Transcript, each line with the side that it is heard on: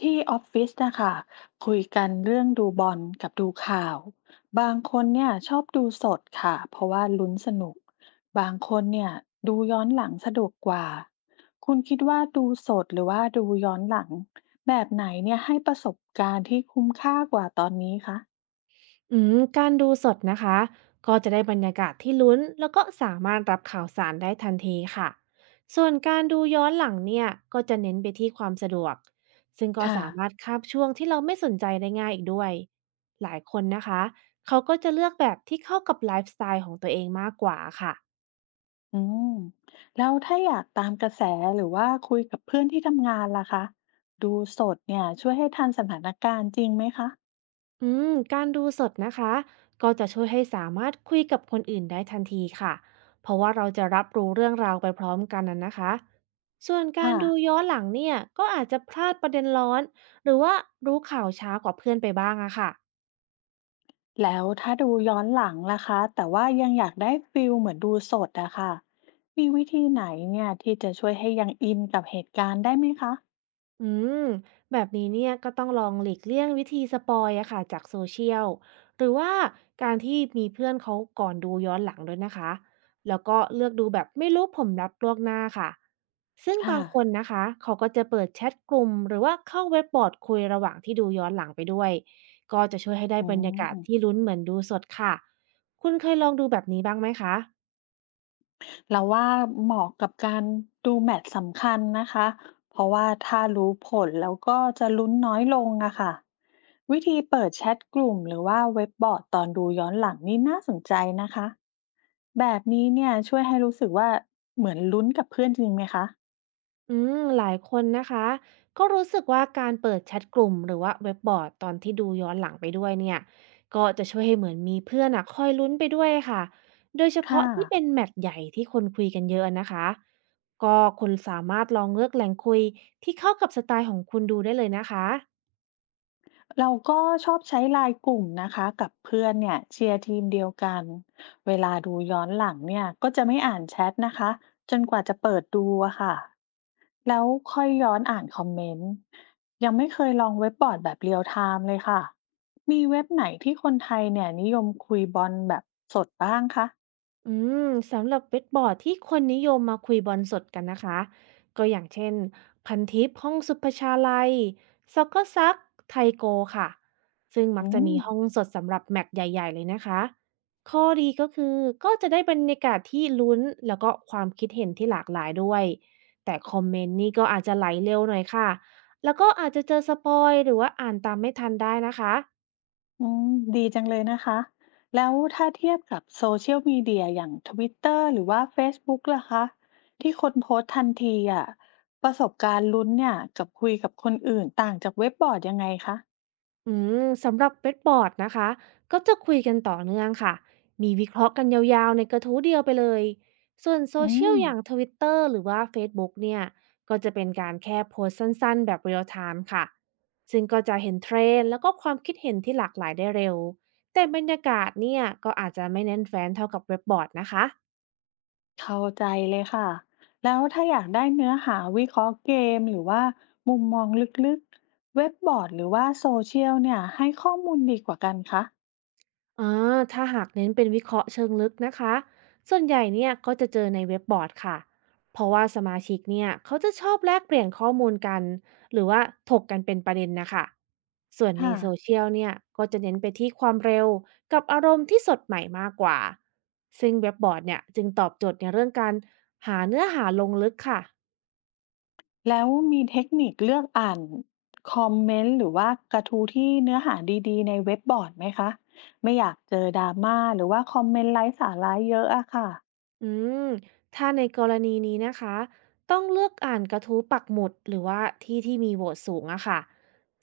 left: ที่ออฟฟิศนะคะคุยกันเรื่องดูบอลกับดูข่าวบางคนเนี่ยชอบดูสดค่ะเพราะว่าลุ้นสนุกบางคนเนี่ยดูย้อนหลังสะดวกกว่าคุณคิดว่าดูสดหรือว่าดูย้อนหลังแบบไหนเนี่ยให้ประสบการณ์ที่คุ้มค่ากว่าตอนนี้คะ
right: อืมการดูสดนะคะก็จะได้บรรยากาศที่ลุ้นแล้วก็สามารถรับข่าวสารได้ทันทีค่ะส่วนการดูย้อนหลังเนี่ยก็จะเน้นไปที่ความสะดวกซึ่งก็
left: ค่ะ
right: สามารถคาบช่วงที่เราไม่สนใจได้ง่ายอีกด้วยหลายคนนะคะเขาก็จะเลือกแบบที่เข้ากับไลฟ์สไตล์ของตัวเองมากกว่าค่ะ
left: อืมแล้วถ้าอยากตามกระแสหรือว่าคุยกับเพื่อนที่ทำงานล่ะคะดูสดเนี่ยช่วยให้ทันสถานการณ์จริงไหมคะ
right: อืมการดูสดนะคะก็จะช่วยให้สามารถคุยกับคนอื่นได้ทันทีค่ะเพราะว่าเราจะรับรู้เรื่องราวไปพร้อมกันนะคะส่วนการ
left: ค่ะ
right: ดูย้อนหลังเนี่ยก็อาจจะพลาดประเด็นร้อนหรือว่ารู้ข่าวช้ากว่าเพื่อนไปบ้างอะค่ะ
left: แล้วถ้าดูย้อนหลังล่ะคะแต่ว่ายังอยากได้ฟิลเหมือนดูสดอะค่ะมีวิธีไหนเนี่ยที่จะช่วยให้ยังอินกับเหตุการณ์ได้ไหมคะ
right: อืมแบบนี้เนี่ยก็ต้องลองหลีกเลี่ยงวิธีสปอยอะค่ะจากโซเชียลหรือว่าการที่มีเพื่อนเขาก่อนดูย้อนหลังด้วยนะคะแล้วก็เลือกดูแบบไม่รู้ผมรับล่วงหน้าค่ะซึ่ง
left: ค่ะ
right: บางคนนะคะเขาก็จะเปิดแชทกลุ่มหรือว่าเข้าเว็บบอร์ดคุยระหว่างที่ดูย้อนหลังไปด้วยก็จะช่วยให้ได้
left: อื
right: บรรยากาศที่
left: ม
right: ลุ้นเหมือนดูสดค่ะคุณเคยลองดูแบบนี้บ้างไหมคะ
left: เราว่าเหมาะกับการดูแมตช์สำคัญนะคะเพราะว่าถ้ารู้ผลแล้วก็จะลุ้นน้อยลงอะค่ะวิธีเปิดแชทกลุ่มหรือว่าเว็บบอร์ดตอนดูย้อนหลังนี่น่าสนใจนะคะแบบนี้เนี่ยช่วยให้รู้สึกว่าเหมือนลุ้นกับเพื่อนจริงไหมคะ
right: อืมหลายคนนะคะก็รู้สึกว่าการเปิดแชทกลุ่มหรือว่าเว็บบอร์ดตอนที่ดูย้อนหลังไปด้วยเนี่ยก็จะช่วยให้เหมือนมีเพื่อนอะคอยลุ้นไปด้วยค่ะโดยเฉพาะ
left: ค่ะ
right: ที่เป็นแมตช์ใหญ่ที่คนคุยกันเยอะนะคะก็คุณสามารถลองเลือกแหล่งคุยที่เข้ากับสไตล์ของคุณดูได้เลยนะคะ
left: เราก็ชอบใช้ไลน์กลุ่มนะคะกับเพื่อนเนี่ยเชียร์ทีมเดียวกันเวลาดูย้อนหลังเนี่ยก็จะไม่อ่านแชทนะคะจนกว่าจะเปิดดูอะค่ะแล้วค่อยย้อนอ่านคอมเมนต์ยังไม่เคยลองเว็บบอร์ดแบบเรียลไทม์เลยค่ะมีเว็บไหนที่คนไทยเนี่ยนิยมคุยบอลแบบสดบ้างคะ
right: อืมสำหรับเว็บบอร์ดที่คนนิยมมาคุยบอลสดกันนะคะก็อย่างเช่นพันทิปห้องสุภชาลัยซ็อกเกอร์ซักไทยโกค่ะซึ่งมัก
left: อื
right: จะ
left: ม
right: มีห้องสดสำหรับแมตช์ใหญ่ๆเลยนะคะข้อดีก็คือก็จะได้บรรยากาศที่ลุ้นแล้วก็ความคิดเห็นที่หลากหลายด้วยแต่คอมเมนต์นี่ก็อาจจะไหลเร็วหน่อยค่ะแล้วก็อาจจะเจอสปอยหรือว่าอ่านตามไม่ทันได้นะคะ
left: อืมดีจังเลยนะคะแล้วถ้าเทียบกับโซเชียลมีเดียอย่าง Twitter หรือว่า Facebook ล่ะคะที่คนโพสต์ทันทีอ่ะประสบการณ์ลุ้นเนี่ยกับคุยกับคนอื่นต่างจากเว็บบอร์ดยังไงคะ
right: อืมสำหรับเว็บบอร์ดนะคะก็จะคุยกันต่อเนื่องค่ะมีวิเคราะห์กันยาวๆในกระทู้เดียวไปเลยส่วนโซ
left: อื
right: เชียล
left: ม
right: อย่างทวิตเตอร์หรือว่าเฟซบุ๊กเนี่ยก็จะเป็นการแค่โพสต์สั้นๆแบบเรียลไทม์ค่ะซึ่งก็จะเห็นเทรนด์แล้วก็ความคิดเห็นที่หลากหลายได้เร็วแต่บรรยากาศเนี่ยก็อาจจะไม่แน่นแฟนเท่ากับเว็บบอร์ดนะคะ
left: เข้าใจเลยค่ะแล้วถ้าอยากได้เนื้อหาวิเคราะห์เกมหรือว่ามุมมองลึกๆเว็บบอร์ดหรือว่าโซเชียลเนี่ยให้ข้อมูลดีกว่ากันคะ
right: อ่าถ้าหากเน้นเป็นวิเคราะห์เชิงลึกนะคะส่วนใหญ่เนี่ยก็จะเจอในเว็บบอร์ดค่ะ เพราะว่าสมาชิกเนี่ยเขาจะชอบแลกเปลี่ยนข้อมูลกัน หรือว่าถกกันเป็นประเด็นนะคะ ส่วนใน
left: ค่ะ
right: โซเชียลเนี่ยก็จะเน้นไปที่ความเร็วกับอารมณ์ที่สดใหม่มากกว่าซึ่งเว็บบอร์ดเนี่ยจึงตอบโจทย์ในเรื่องการหาเนื้อหาลงลึกค่ะ
left: แล้วมีเทคนิคเลือกอ่านคอมเมนต์หรือว่ากระทู้ที่เนื้อหาดีๆในเว็บบอร์ดไหมคะไม่อยากเจอดราม่าหรือว่าคอมเมนต์ไร้สาระเยอะอะค่ะ
right: อืมถ้าในกรณีนี้นะคะต้องเลือกอ่านกระทู้ปักหมุดหรือว่าที่ที่มีโหวตสูงอะค่ะ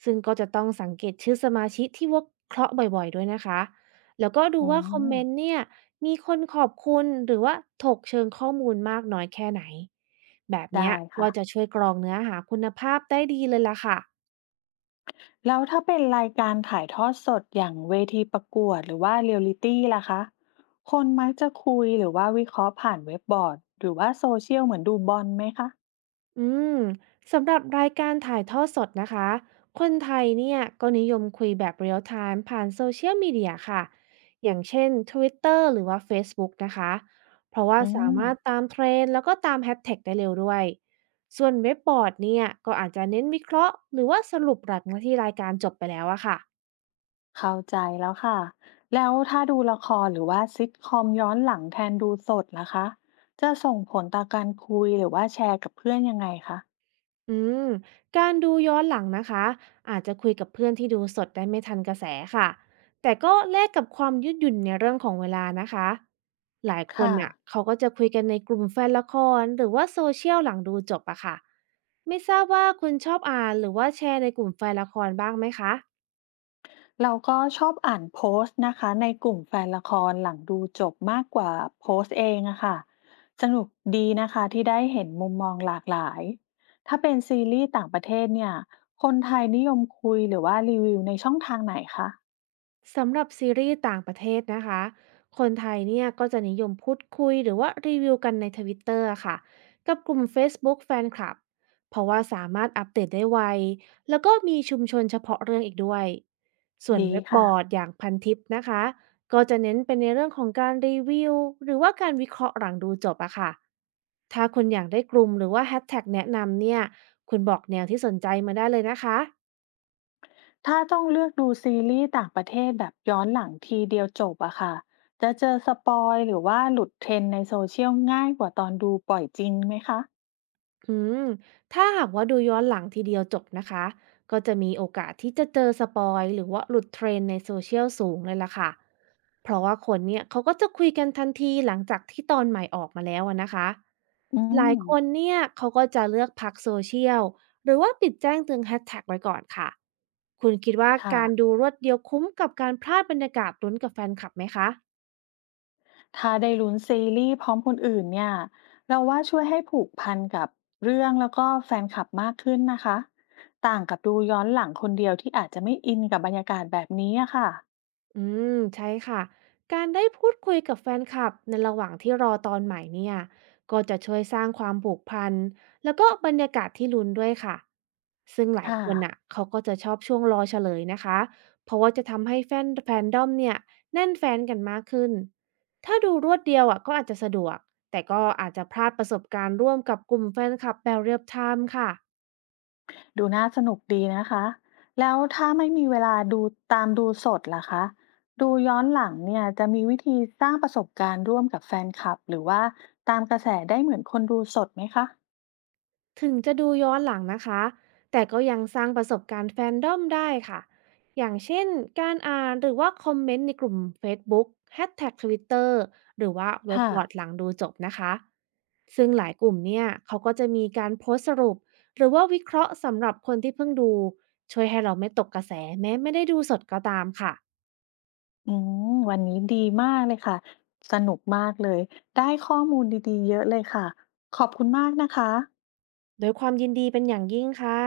right: ซึ่งก็จะต้องสังเกตชื่อสมาชิกที่วกเคราะห์บ่อยๆด้วยนะคะแล้วก็ดู
left: อื
right: ว่าคอมเมนต์
left: ม
right: เนี่ยมีคนขอบคุณหรือว่าถกเชิงข้อมูลมากน้อยแค่ไหนแบบเนี้ย
left: ได้
right: ก็
left: ค่ะ
right: จะช่วยกรองเนื้อหาคุณภาพได้ดีเลยล่ะค่ะ
left: แล้วถ้าเป็นรายการถ่ายทอดสดอย่างเวทีประกวดหรือว่าเรียลลิตีล่ะคะคนมักจะคุยหรือว่าวิเคราะห์ผ่านเว็บบอร์ดหรือว่าโซเชียลเหมือนดูบอลไหมคะ
right: อืมสำหรับรายการถ่ายทอดสดนะคะ คนไทยเนี่ยก็นิยมคุยแบบเรียลไทม์ผ่านโซเชียลมีเดียค่ะ อย่างเช่น Twitter หรือว่า Facebook นะคะ เพราะว่า
left: อื
right: สา
left: ม
right: มารถตามเทรนด์แล้วก็ตามแฮชแท็กได้เร็วด้วย ส่วนเว็บบอร์ดเนี่ยก็อาจจะเน้นวิเคราะห์หรือว่าสรุปหลังที่รายการจบไปแล้วอะค่ะ
left: เข้าใจแล้วค่ะ แล้วถ้าดูละครหรือว่าซิทคอมย้อนหลังแทนดูสดล่ะคะจะส่งผลต่อการคุยหรือว่าแชร์กับเพื่อนยังไงคะ
right: อืมการดูย้อนหลังนะคะอาจจะคุยกับเพื่อนที่ดูสดได้ไม่ทันกระแสค่ะแต่ก็แลกกับความยืดหยุ่นในเรื่องของเวลานะคะหลายคน
left: ค่ะ
right: น่ะเขาก็จะคุยกันในกลุ่มแฟนละครหรือว่าโซเชียลหลังดูจบอะค่ะไม่ทราบว่าคุณชอบอ่านหรือว่าแชร์ในกลุ่มแฟนละครบ้างไหมคะ
left: เราก็ชอบอ่านโพสต์นะคะในกลุ่มแฟนละครหลังดูจบมากกว่าโพสต์เองอะค่ะสนุกดีนะคะที่ได้เห็นมุมมองหลากหลายถ้าเป็นซีรีส์ต่างประเทศเนี่ยคนไทยนิยมคุยหรือว่ารีวิวในช่องทางไหนคะ
right: สำหรับซีรีส์ต่างประเทศนะคะ คนไทยเนี่ยก็จะนิยมพูดคุยหรือว่ารีวิวกันในทวิตเตอร์ค่ะกับกลุ่ม Facebook Fan Club เพราะว่าสามารถอัปเดตได้ไวแล้วก็มีชุมชนเฉพาะเรื่องอีกด้วยส่วน
left: ดี
right: เว็บบ
left: ค่ะ
right: อร์ดอย่างพันทิปนะคะก็จะเน้นเป็นในเรื่องของการรีวิวหรือว่าการวิเคราะห์หลังดูจบอะค่ะถ้าคุณอยากได้กลุ่มหรือว่าแฮชแท็กแนะนำเนี่ยคุณบอกแนวที่สนใจมาได้เลยนะคะ
left: ถ้าต้องเลือกดูซีรีส์ต่างประเทศแบบย้อนหลังทีเดียวจบอะค่ะจะเจอสปอยหรือว่าหลุดเทรนด์ในโซเชียลง่ายกว่าตอนดูปล่อยจริงไหมคะ
right: อืมถ้าหากว่าดูย้อนหลังทีเดียวจบนะคะก็จะมีโอกาสที่จะเจอสปอยหรือว่าหลุดเทรนด์ในโซเชียลสูงเลยล่ะค่ะเพราะว่าคนเนี่ยเขาก็จะคุยกันทันทีหลังจากที่ตอนใหม่ออกมาแล้วอะนะคะ
left: อื
right: หลาย
left: ม
right: คนเนี่ยเขาก็จะเลือกพักโซเชียลหรือว่าปิดแจ้งเตือนแฮชแท็กไว้ก่อนค่ะคุณคิดว่า
left: ค่ะ
right: การดูรวดเดียวคุ้มกับการพลาดบรรยากาศลุ้นกับแฟนคลับไหมคะ
left: ถ้าได้ลุ้นซีรีส์พร้อมคนอื่นเนี่ยเราว่าช่วยให้ผูกพันกับเรื่องแล้วก็แฟนคลับมากขึ้นนะคะ ต่างกับดูย้อนหลังคนเดียวที่อาจจะไม่อินกับบรรยากาศแบบนี้อะค่ะ
right: อืมใช่ค่ะ การได้พูดคุยกับแฟนคลับในระหว่างที่รอตอนใหม่เนี่ย ก็จะช่วยสร้างความผูกพันแล้วก็บรรยากาศที่ลุ้นด้วยค่ะ ซึ่งหลาย
left: ค่ะ
right: คนอ่ะเขาก็จะชอบช่วงรอเฉลยนะคะ เพราะว่าจะทำให้แฟนดอมเนี่ยแน่นแฟนกันมากขึ้น ถ้าดูรวดเดียวอ่ะก็อาจจะสะดวก แต่ก็อาจจะพลาดประสบการณ์ร่วมกับกลุ่มแฟนคลับแบบเรียลไทม์ค่ะ
left: ดูน่าสนุกดีนะคะ แล้วถ้าไม่มีเวลาดูตามดูสดล่ะคะ ดูย้อนหลังเนี่ยจะมีวิธีสร้างประสบการณ์ร่วมกับแฟนคลับหรือว่าตามกระแสได้เหมือนคนดูสดไหมคะ
right: ถึงจะดูย้อนหลังนะคะแต่ก็ยังสร้างประสบการณ์แฟนดอมได้ค่ะอย่างเช่นการอ่านหรือว่าคอมเมนต์ในกลุ่ม Facebook แฮชแท็ก Twitter หรือว่าเว็บ
left: ค่ะ
right: บอร์ดหลังดูจบนะคะ ซึ่งหลายกลุ่มเนี่ยเขาก็จะมีการโพสต์สรุปหรือว่าวิเคราะห์สำหรับคนที่เพิ่งดูช่วยให้เราไม่ตกกระแสแม้ไม่ได้ดูสดก็ตามค่ะ
left: อืวันนี้ดีมากเลยค่ะ สนุกมากเลย ได้ข้อมูลดีๆเยอะเลยค่ะ ขอบคุณมากนะคะ
right: โดวยความยินดีเป็นอย่างยิ่งค่ะ